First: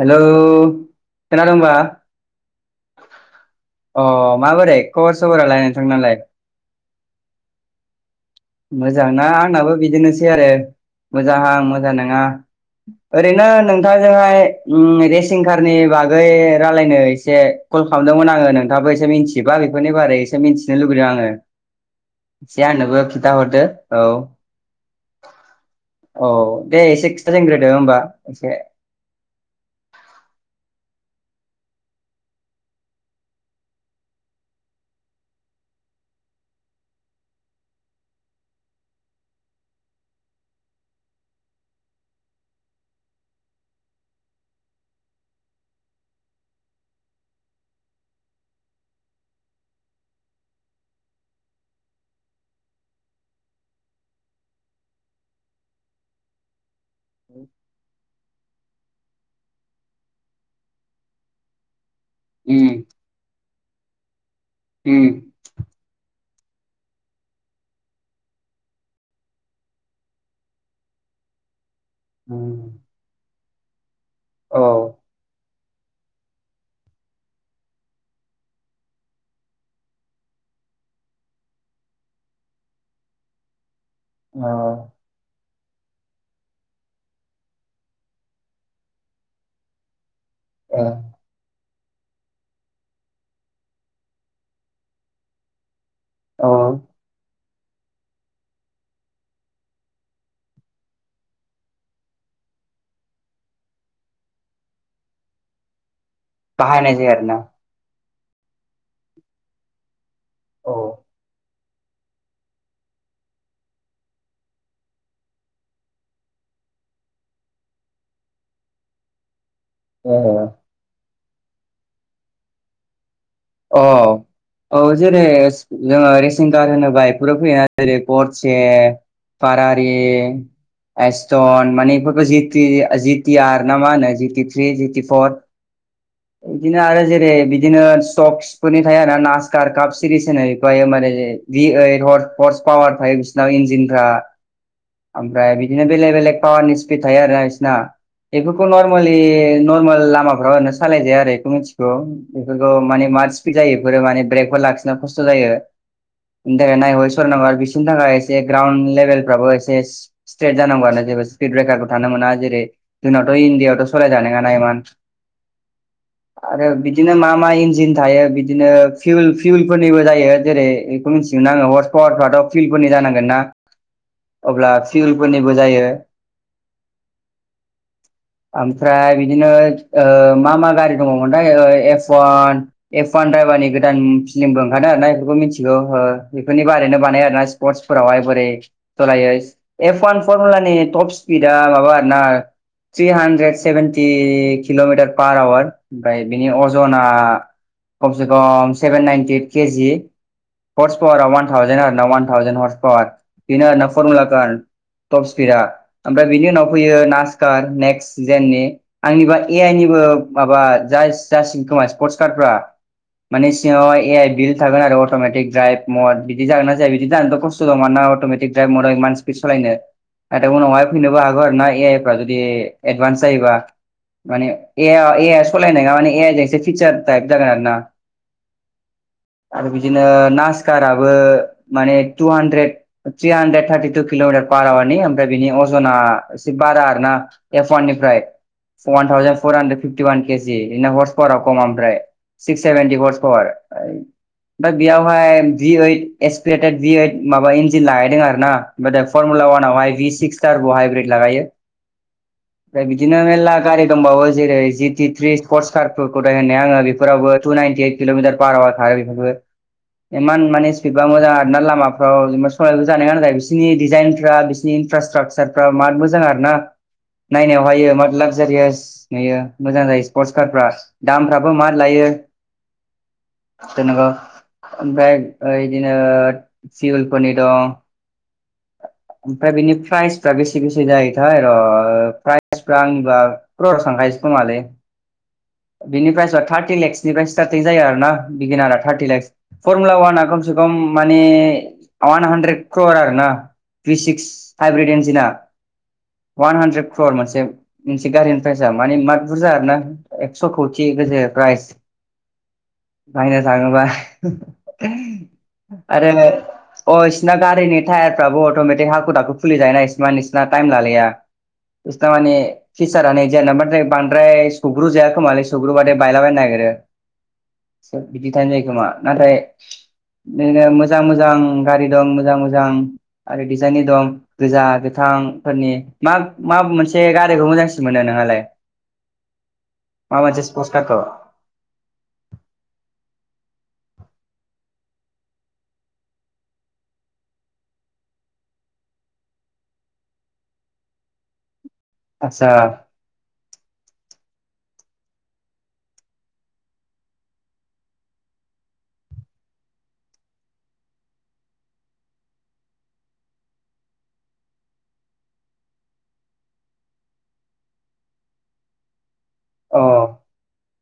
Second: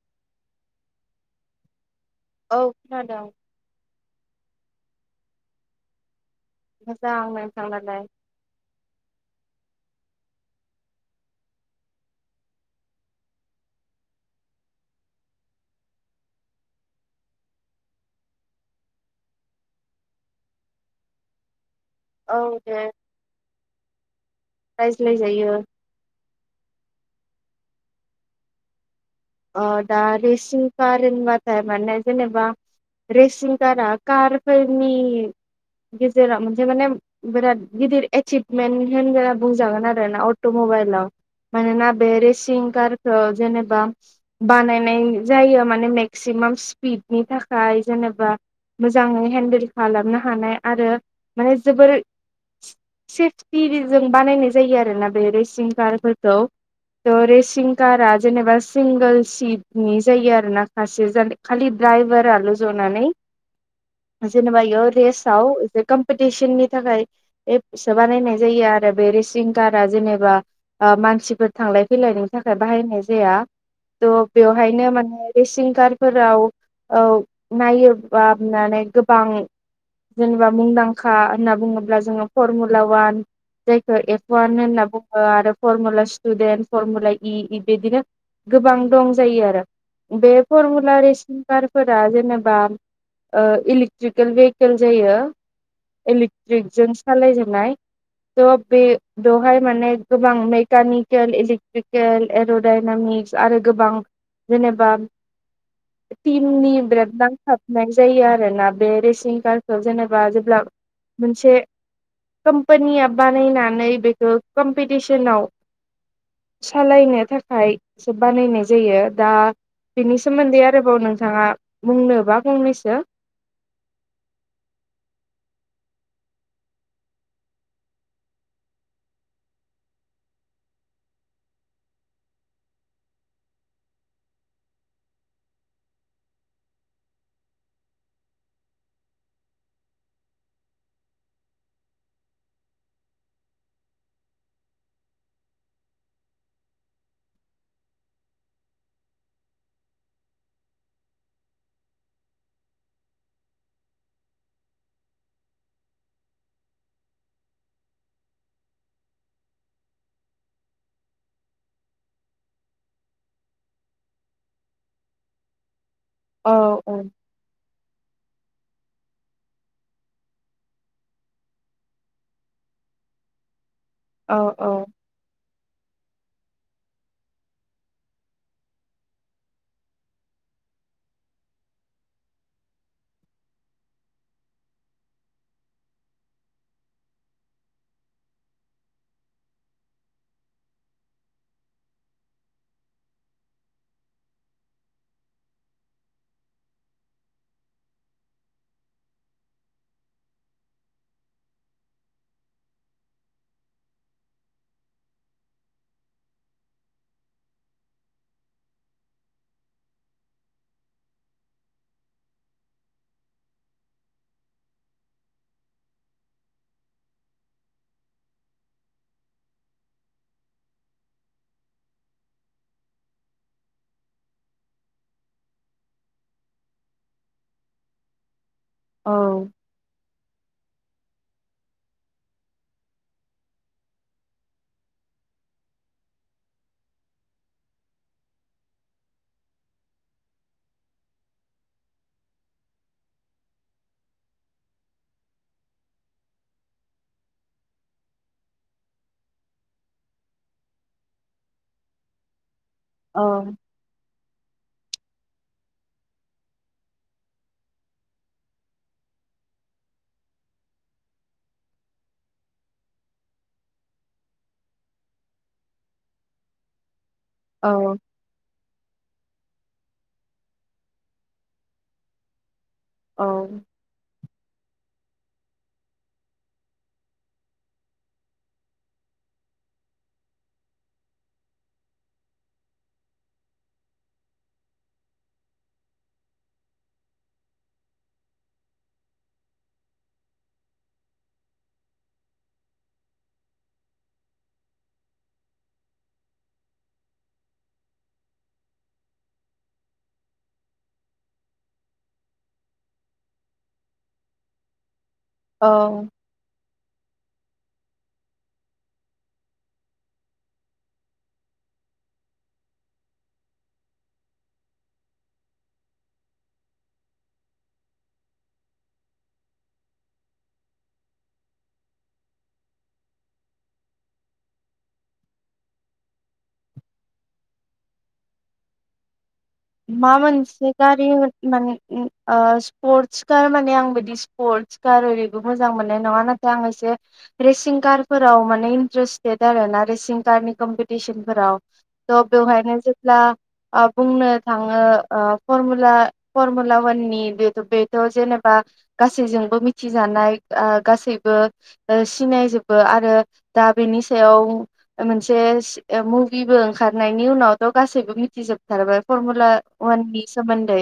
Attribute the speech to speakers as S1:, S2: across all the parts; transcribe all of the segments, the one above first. S1: Hello खोनादों बा
S2: औ खोनादों।
S1: अ माबोरै खबर सबरालाय नोंथां नालाय?
S2: मोजां नों थांनायलाय?
S1: मोजांना आंनाबो बिदिनोसै आरो मोजाहां मोजां नोङा। ओरैनो नोंथांजोंहाय उम रेसिं कारनि बागै रालायनो एसे कल खालामदोंमोन आङो नोंथाङाबो एसे मिथिबा बेफोरनि बारै एसे मिन्थिनो लुुबैदों आङो।
S2: औ
S1: से
S2: दे
S1: आंनोबो खि दा हरदो औ
S2: रायज्लायजायो
S1: औ दे एस [unintelligible] होनग्रोदो होमबा एसे
S2: अ दा रेसिं कार होनबाथाय माने जेनेबा रेसिं कारा कारफोरनि गेजेराव मोनसे माने बिराद गिदिर एसिभमेन्ट होनगना बुंजागोन आरोना अट'म वेलाव मानोना बे रेसिं खार खौ जेनेबा बानायनाय जायो माने मेक्सिमाम स्पिडनि थाखाय जेनेबा मोजाङै हेन्देल खालामनो हानाय आरो माने जोबोर सेफटिरिजों बानायनाय जायो आरोना बे रेसिं कारफोरखौ दो रेसिं कारा जेनेबास सिंगोल सिटनि जायो आरोना खासे खालि दड्राइभाराल'
S1: उम
S2: ज'नानै। जेनेबा इयो
S1: उम
S2: रेसाव कमप थेसन नि थाखाय एब सोबानायनाय जायो आरो बे रेसिं कार्ड आ जेनेबा ओ मा सिफोर थांलाय फैलायनि थाखाय
S1: उम
S2: बाहायनाय जाया। तह
S1: औ
S2: बेवहायनो माने रेसिं कार फोराव औ नायोबानानै गोबां जेनेबा मुंदांखा होनना बुङोब्ला जोङो फरमुला वान जायखौ एफ
S1: औ
S2: वान होनना बुङो आरो फरमुला स्टुदेन्ट फरमुला इ इबिदिनो गोबां दं जायो आरो बे
S1: ए
S2: फरमुला रेसिन कारफोरा जेनेबा ओ इलेक्ट्रिकेल भेहिकेल जायो
S1: औ
S2: इलेक्ट्रिकजों सालाय जा नाय थ' बे बेवहाय माने गोबां मेकानिकेल, इलेक्ट्रिकेल, एर'डाइनामिक्स आरो गोबां जेनेबा टिमनि
S1: बाहायनाय जायो
S2: बिराद
S1: आरोना
S2: नांथाबनाय जायो आरो ना बे रेसिं कारखौ जेनेब बा जेब्ला
S1: औ
S2: मोनसे कम्पानिया बानायनानै बेखौ कम्पिटिसनाव सालायनो थाखाय सो बानायनाय जायो दा बेनि
S1: ओ
S2: सोमोन्दै आरोबाव नों थाङा बुंनोबा बुंनैसो
S1: अ औ जेरै जोङो रेसिं कार होनोबा इफोराव फैयोना जेरै परसे फारारि एस्टन माने बेफोरखौ जिटि- जिटि आर ना मा होनो जिटि थ्रि जिटि फर बिदिनो आरो जेरै बिदिनो टक्स फोरनि थायो ना नासकार काप सिरिस होनो ओमफाय माने दि ए हर्स हर्स पावार थायो। बिसोरनाव इन्जिनफ्रा ओमफ्राय बिदिनो बेलेग बेलेग पावारनि स्पिड थायो आरो इसिना। बेफोरखौ नर्मेलि नर्मेल लामाफ्राव ओरैनो सालायजाया आरो बेखौ मिथिगौ बेफोरखौ माने मार स्पिड जायो बेफोरो माने ब्रेकफोर लाखिनो खस्थ' जायो। बेनि थाखायनो नाय सर नाम्बार बिसोरनि थाखाय एसे ग्राउन्ड लेभेलफ्राबो एसे स्ट्रेट जानांगौ आनो। जेबो स्पिड ब्रेकार खौ थानो मोना जेरै जोंनावथ' इण्डियाआवथ' सालायजानाय नङाना इमान।
S2: औ
S1: आरो
S2: औ
S1: बिदिनो मा मा इन्जिन ए बिदिनो फिउल फिउलफोरनिबो जायो जेरै इखौ मिथिगोन आङो हर्स पावारफ्राथ' फिउलफोरनि जानांगोन ना।
S2: औ औ
S1: अब्ला फिउलफोरनिबो जायो। ओमफ्राय बिदिनो ओ मा मा गारि दङमोनथाय एफवान। एफवान द्राइभानि गोदान फिलि्मबो ओंखारो आरोना बेफोरखौ मिथिगौ बेफोरनि बारैनो बानाय आरोना स्पर्टस। फोरावहाय बोरै सालायो एफ अवान फरमुलानि टप स्पिडआ माबा आरोना। Three hundred seventy kilometre per hour ओमफ्राय बिनि अजना कमसेकम seven ninety eight KG horse power one thousand आरो ना वान थाावजेन हर्स पावार इनो न फरमुलाफ्रा टप स्पिडआ ओमफ्राय बिनि उनाव फैयो नासकार नेक्स्ट जेननि आंनिबा ए आइ नि बोमाबा जासिगोन खोमा स्पर्टस कार्डफ्रा। मानिे सिङाव ए आइ बिल थागोन आरो अट'मेटिक द्राइभ मद बिदि जागोन ना जाया बिदि जानोाथ' खस्थ' दं मानोना अट। मिटिक द्राइभफोरखौ इमान स्पिड सालायनो। नथाय उनावहाय फैनोबो हागौ आरोना ए आइफ्रा जदि एडभान्स जायोबा। माने ए एआ सालायनाय नङा माने ए आइ जों एसे फिसार टाइप जागोन आरो।
S2: औ
S1: ना बिदिनो नास टाराबोमाने तु हानद्रेद थ्रिट किल'मिटार पार आवार फ्राय बिनि अजना एसे बारा आरो ना एफान निफ्राय। One thousand four hundred fifty one KG in horse पावाराव खम ओमफ्राय। सिक्स सेभन्टिस पार। ओमफ्राय बेयावहाय डिओइट एसपलेटेड डि ओइट माबा इन्जिन लागायदों आरोना ओमफ्राय दा फरमुला ला अववनावहाय डि सिक्सटार ब हाइब्रिद लागायो। ओमफ्राय बिदिनो मेर्ला
S2: औ
S1: गारि दंबावो जेरै जि टि थ्रि स्पर्टस कारफोरखौ दाय होननाय आङो बेफोर। फोरावबो तुनाइटि एइड कल'मिटार पार थायो बिफोरबो। इमान माने स्पिडबा मोजां आरोना लामाफ्राव जेनेबा सलायबो जानाय नोङा बिसिनि डिजाइनफ्रा बिसिरनि इनफ्रास्ट्राकसारफ्रा मार मोजां आरोना। नायनायाव हायो मा लाक्जारियास नुयो मोजां जायो स्पर्टस कारफ्रा दामफ्राबो मा लायो
S2: औ
S1: जेनेबा ओमफ्राय ओ इदिनो सिउलफोरनि दं। [inaudible] ओमफ्राय बिनि प्राइसफ्रा बेसे बेसे जायोथाय र' प्राइसफ्रा आंनिबा क्रर' थांखायो। खोमालै बिनिफ्रायसआ थार्टि लेक्सनिफ्राय स्टार्टिं जायो आरोना बिगिनारा थार्टि लेक्स फरमुला वाना कम। खम मानि वान हान्ड्रेड क्रर'आरो ना। थ्रि सिक्स हाइब्रिड एन्जिना। अवान हानद्रेद क्रर मोनसे मोनसे गारिनि प्राइसाआ माने मा बुरजा आरो ना। एकस' खौथि गजो प्राइज बायनो थाङोबा
S2: औ
S1: आरो नो अ इसिरना गारिनि टायारफ्राबो अट'मेटिक हाखु दाखु खुलि जाय ना इसिमा नोंसिना टाइम लालाया। थारमाने फिसारानो जेनना बाथाय बांद्राय स ग्रु जायाखोमाल सग्रु बादे बायलाबायनो नागिरो। बिदि थानो जायोै खोमा नाथाय बिदिनो मोजां मोजां गारि दं मोजां मोजां आरो डिजाइननि दं गोजा गोथां। बिफां फोरनि मा-मा मोनसे गारिखौ मोजांसिन मोनो नोंहालाय?
S2: मा मोनसे गारि माने ओ स्पर्टस गार माने आं बिदि स्पर्टस कार ओरैबो मोजां मोननाय नङा नाथाय आं एसे रेसिं कारफोराव माने इन्टारेस्टेद आरो ना रेसिं कार नि कम्पिटिसन फोराव। त
S1: आदसा
S2: बेवहायनो जेब्ला आं बुंनो [unintelligible] मिथिजानाय आ गासैबो सिनायजोबो आरो दा बेनि सायाव मोनसे ओ मुभिबो ओंखारनायनि उनावथ' गासैबो मिथिजोबथारबाय। फरमुला
S1: अ
S2: अवाननि सोमोन्दै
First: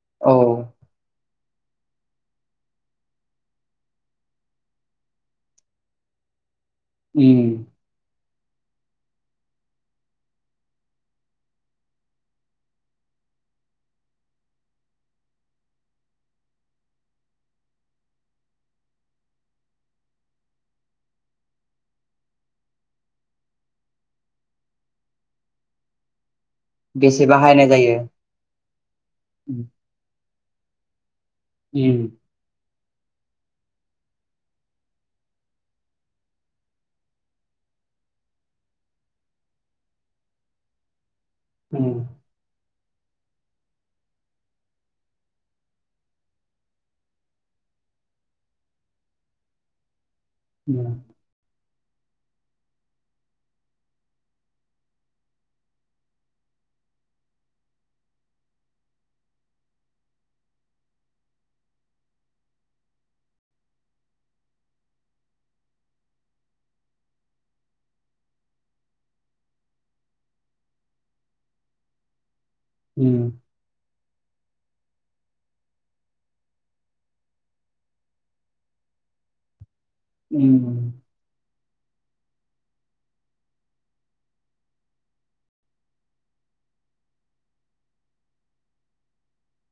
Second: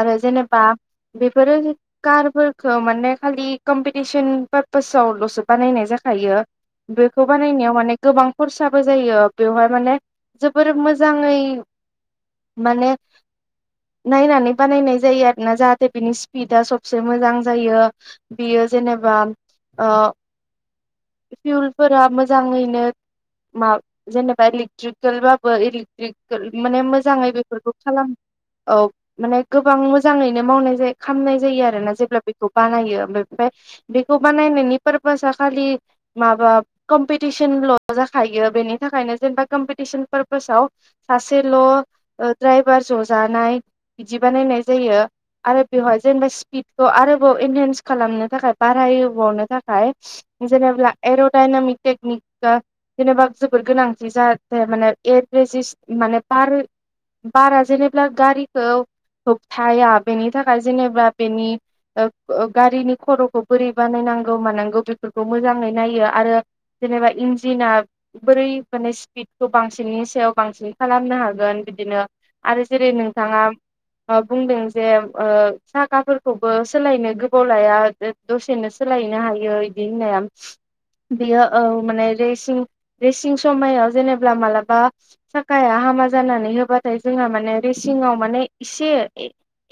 S2: आरो
S1: औ
S2: जेनेबा बेफोरो कारफोरखो माने खालि कम्पिटिसन पारपसावल'सो बानायनाय जाखायो बेखौ
S1: उम
S2: बानायनायाव माने गोबां खरसाबो जायो बेवहाय माने जोबोर मोजाङै माने नायनानै बानायनाय जायो आरोना जाहाथे बिनि स्पिदा सबसे मोजां जायो बेयो जेनेबा ओ फिउल फोरा मोजाङैनो मा जेनेबा इलेक्ट्रिकेलबाबो इलेट्रिकेल माने
S1: बेसे
S2: मोजाङै
S1: बाहायनाय
S2: बेफोरखौ
S1: जायो
S2: खालाम औ माने
S1: उम
S2: गोबां मोजाङैनो मावनाय जायो खामनाय जायो आरो ना जेब्ला बेखौ बानायो ओमफाय [unintelligible] बेखौ बानायनायनि पारपोसा खालि माबा कम्पिटिसनल' जा खायो बेनि थाखायनो जेनेबा कम्पिटिसन पारपसाव सासेल'
S1: उम
S2: ड्रायभार ज' जानाय बिदि बानायनाय जायो आरो बेवहाय जेनेबा स्पिडखौ आरोबाव इनहेन्स खालामनो थाखाय बारायबावनो थाखाय
S1: उम
S2: जेनेब्ला एर'डाइनामिक टेकनिक जेनेबा जोबोद गोनांथि जाहाथे माने एभेजिस माने पार बारा जेनेबा गारिखौ होबथाया बेनि थाखाय जेनेबा बेनि ओ ओ गारिनि खर'खौ बोरै बानायनांगौ मानांगौ बेफोरखौ मोजाङै नायो आरो जेनेबा इन्जिना बोरै माने स्पिडखौ बांसिननि सायाव बांसिन खालामनो हागोन बिदिनो आरो जेरै
S1: उम
S2: नोंथाङा बुंदों जे ओ साखाफोरखौबो सोलायनो गोबाव लाया दसेनो सोलाय नो हायो इदि होननाया
S1: उम
S2: बियो औ माने रेसिं रेसिं समायाव जेनेबा मालाबा साखाया हामा जानानै हो बाथाय जोंहा माने रेसिंआव माने एसे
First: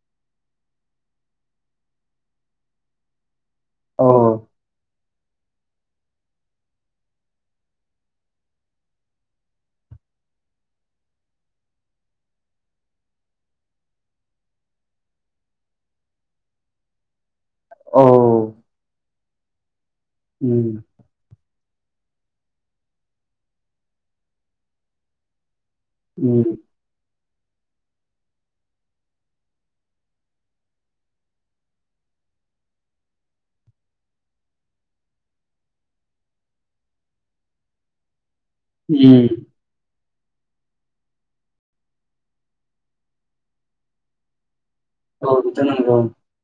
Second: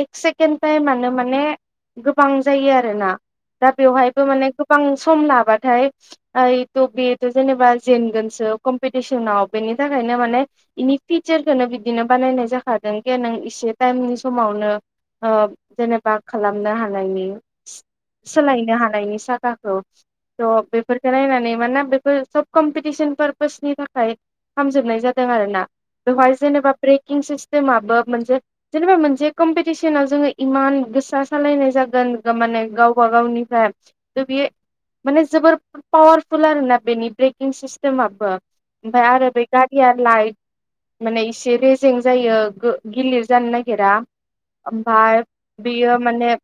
S2: एक सेकेड टाइमानो माने गोबां जायो आरोना दा
S1: औ
S2: बेवहायबो माने गोबां सम ला बाथाय ओय थ' बेथ' जेनेबा जेनगोनसो कम्पिटिसनाव बेनि थाखायनो माने बेनि फिचारखौनो बिदिनो बानायनाय जाखादों जे नों इसे टाइमनि समावनो ओ जेनेबा खालामनो हानायनि
S1: औ
S2: सोलायनो हानायनि साखाखौ थह
S1: उम
S2: बेफोरखौ नायनानै मानोना बे फोर सब कम्पिटिसन पार्पोसनि थाखाय खामजोबनाय जादों आरोना बेवहाय
S1: उम
S2: जेनेबा किं सिस्टेमाबो मोनसे जेनेबा मोनसे कम्पिटिसनाव जोङो इमान गोसा सालायनाय जागो न गो माने गावबा गावनिफाय थ बे माने जोबोर पावारफुल आरोना बेनि ब्रेकिं सिस्टेमाबो ओमफाय
S1: उम
S2: आरो बे गारिया लाइट माने इसे रे जें जायो गो- गिलिर जानो नागिरा ओमफाय
S1: औ बेथ' नंगौ
S2: बियो माने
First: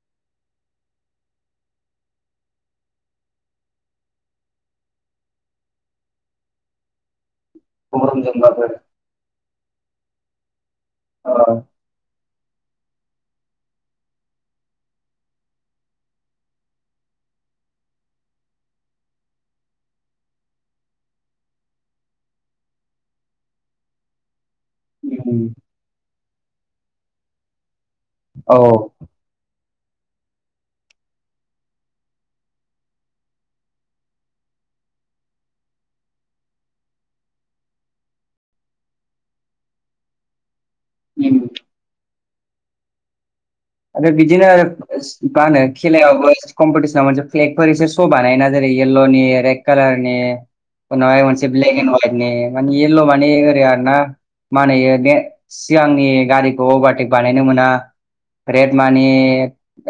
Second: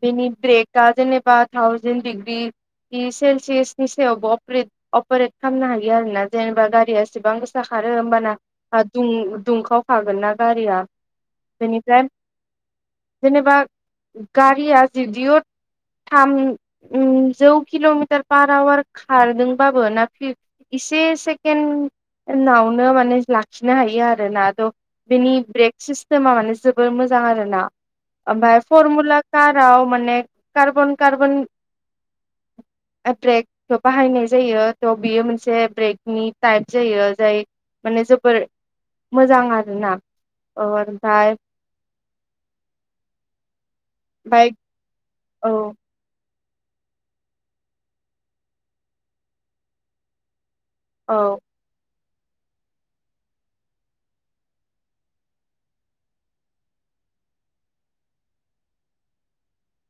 S2: बेनि ब्रेकआ जेनेबा थावजेन दिग्रि इ सेलसियासनि सायावबोे अपरेड अपारेट खालामनो हायो आरो ना जेनेबा गारिया एसेबां गो सा खारो होमबाना
S1: गरमजोंबाबो
S2: दुं- दुंखावखागोन ना गारिया
S1: औ
S2: बेनिफ्राय जेनेबा गारि आ जुदिअ थाम उम जौ किल'मिटार पार आवार खारदोंबाबो ना से सेकेण नावनो माने लाखिनो हायो आरो रोना थ' बिनि
S1: उम
S2: ब्रेक सिस्टेमा माने जोबोर मोजां आरोना
S1: औ
S2: ओमफाय फरमुला काराव माने कार्बन कार्बन
S1: [inaudible]
S2: ब्रेकखौ बाहायनाय जायो। थ' बेयो मोनसे ब्रेकनि टाइप जायो जाय माने जोबोर मोजां आरोना ओ ओमफाय
S1: उम आरो बिदिनो आरो मा होनो खेलायाव कम्पिटिसनाव मोनसे फ्लेगफोर एसे श' बानायोना जेरै येल्ल' नि रेड कालार नि उनावहाय
S2: औ
S1: मोनसे ब्लेक एन्ड हवाइटनि माने येल्ल' माने ओरै आर ना? मा होनो बे सिगांनि गारिखौ अभारटेक बानायनो मोना। रेड मानि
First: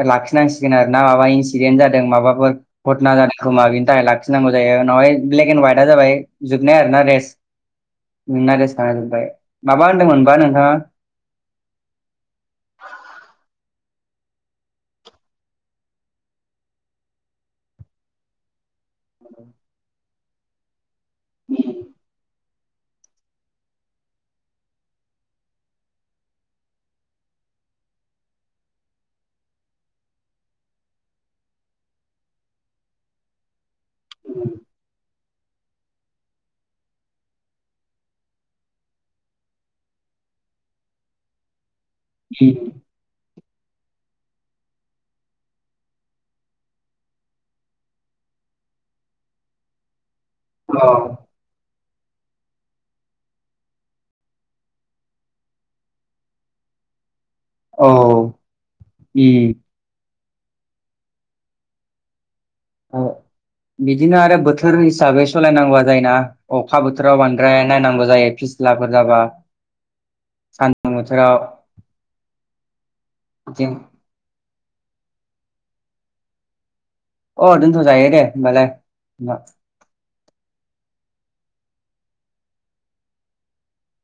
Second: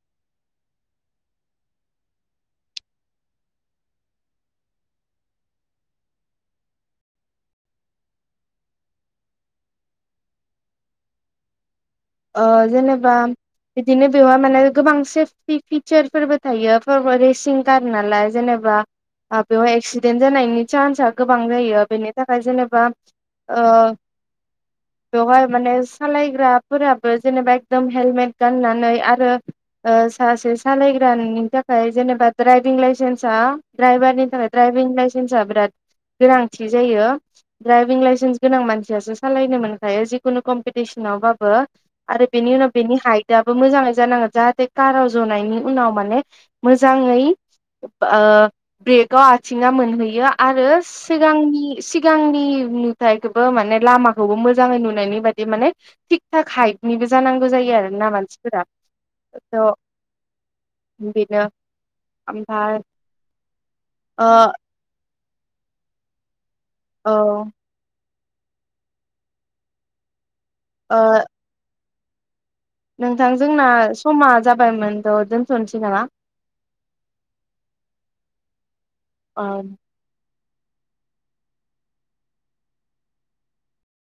S1: लाखिनांसिगोन आरोना माबा इन्सिडेन्ट जादों माबाफोर घटना जादों। खोमा बेिनि थाखाय लाखिनांगौ जायो उनावहाय ब्लेक एन्ड हाइटआ जाबाय जोबनाय आर ना रेस। नोंना रेस थजोब्बाय माबा होनदोंमोनबा नोंथाङा
S2: ओ जेनेबा बिदिनो बेवहाय माने गोबां सेफटि फिचारफोरबो थायो रेसिं कार नालाय जेनेबा बेवहाय एक्सिडेन्ट जानायनि चान्सआ गोबां जायो बेनि थाखाय जेनेबा ओ बेवहाय माने सालायग्रा फोराबो जेनेबा एकदम हेलमेट गाननानै आरो ओ सासे सालायग्रानि थाखाय जेनेबा दड्राइभिं लाइसेन्सा ड्राइभारनि थाखाय ड्राइभिं लाइसेन्स बिराद गोनांथि जायो। द्राइभिं लाइसेन्स गोनां मानसियासो सालायनो मोनखायो जिखुनु कम्पिटिसनावबाबो बो आरो बेनि उनाव बेनि हाइट दाबो मोजाङै जानांगोन। जाहाथे काराव जनायनि उनाव माने मोजाङै ओ ब्रेकआव आथिङा मोनहैयो। आरो
S1: अ
S2: सिगांनि सिगांनि नुथायखौबो माने लामाखौबो मोजाङै नुनायनि बादि माने थिग हाइटनिबो जानांगौ जायो
S1: औ
S2: आरोना मानसिफोरा।
S1: उम
S2: थ' बेनो। ओमफ्राय
S1: औ बिदिनो
S2: ओ
S1: आरो बोथोर हिसाबै सालायनांगौआ जायो ना? अखा
S2: औ
S1: बोथोराव बांद्राय नायनांगौ जायो फिस्लाफोर जाबा सानदुं
S2: ओ
S1: बोथोराव।
S2: नोंथां जोंना
S1: बिदि
S2: समा जाबायमोनथ' दोनथ'नोसै नामा?
S1: अ दोनथ' जायो। दे होमबालाय।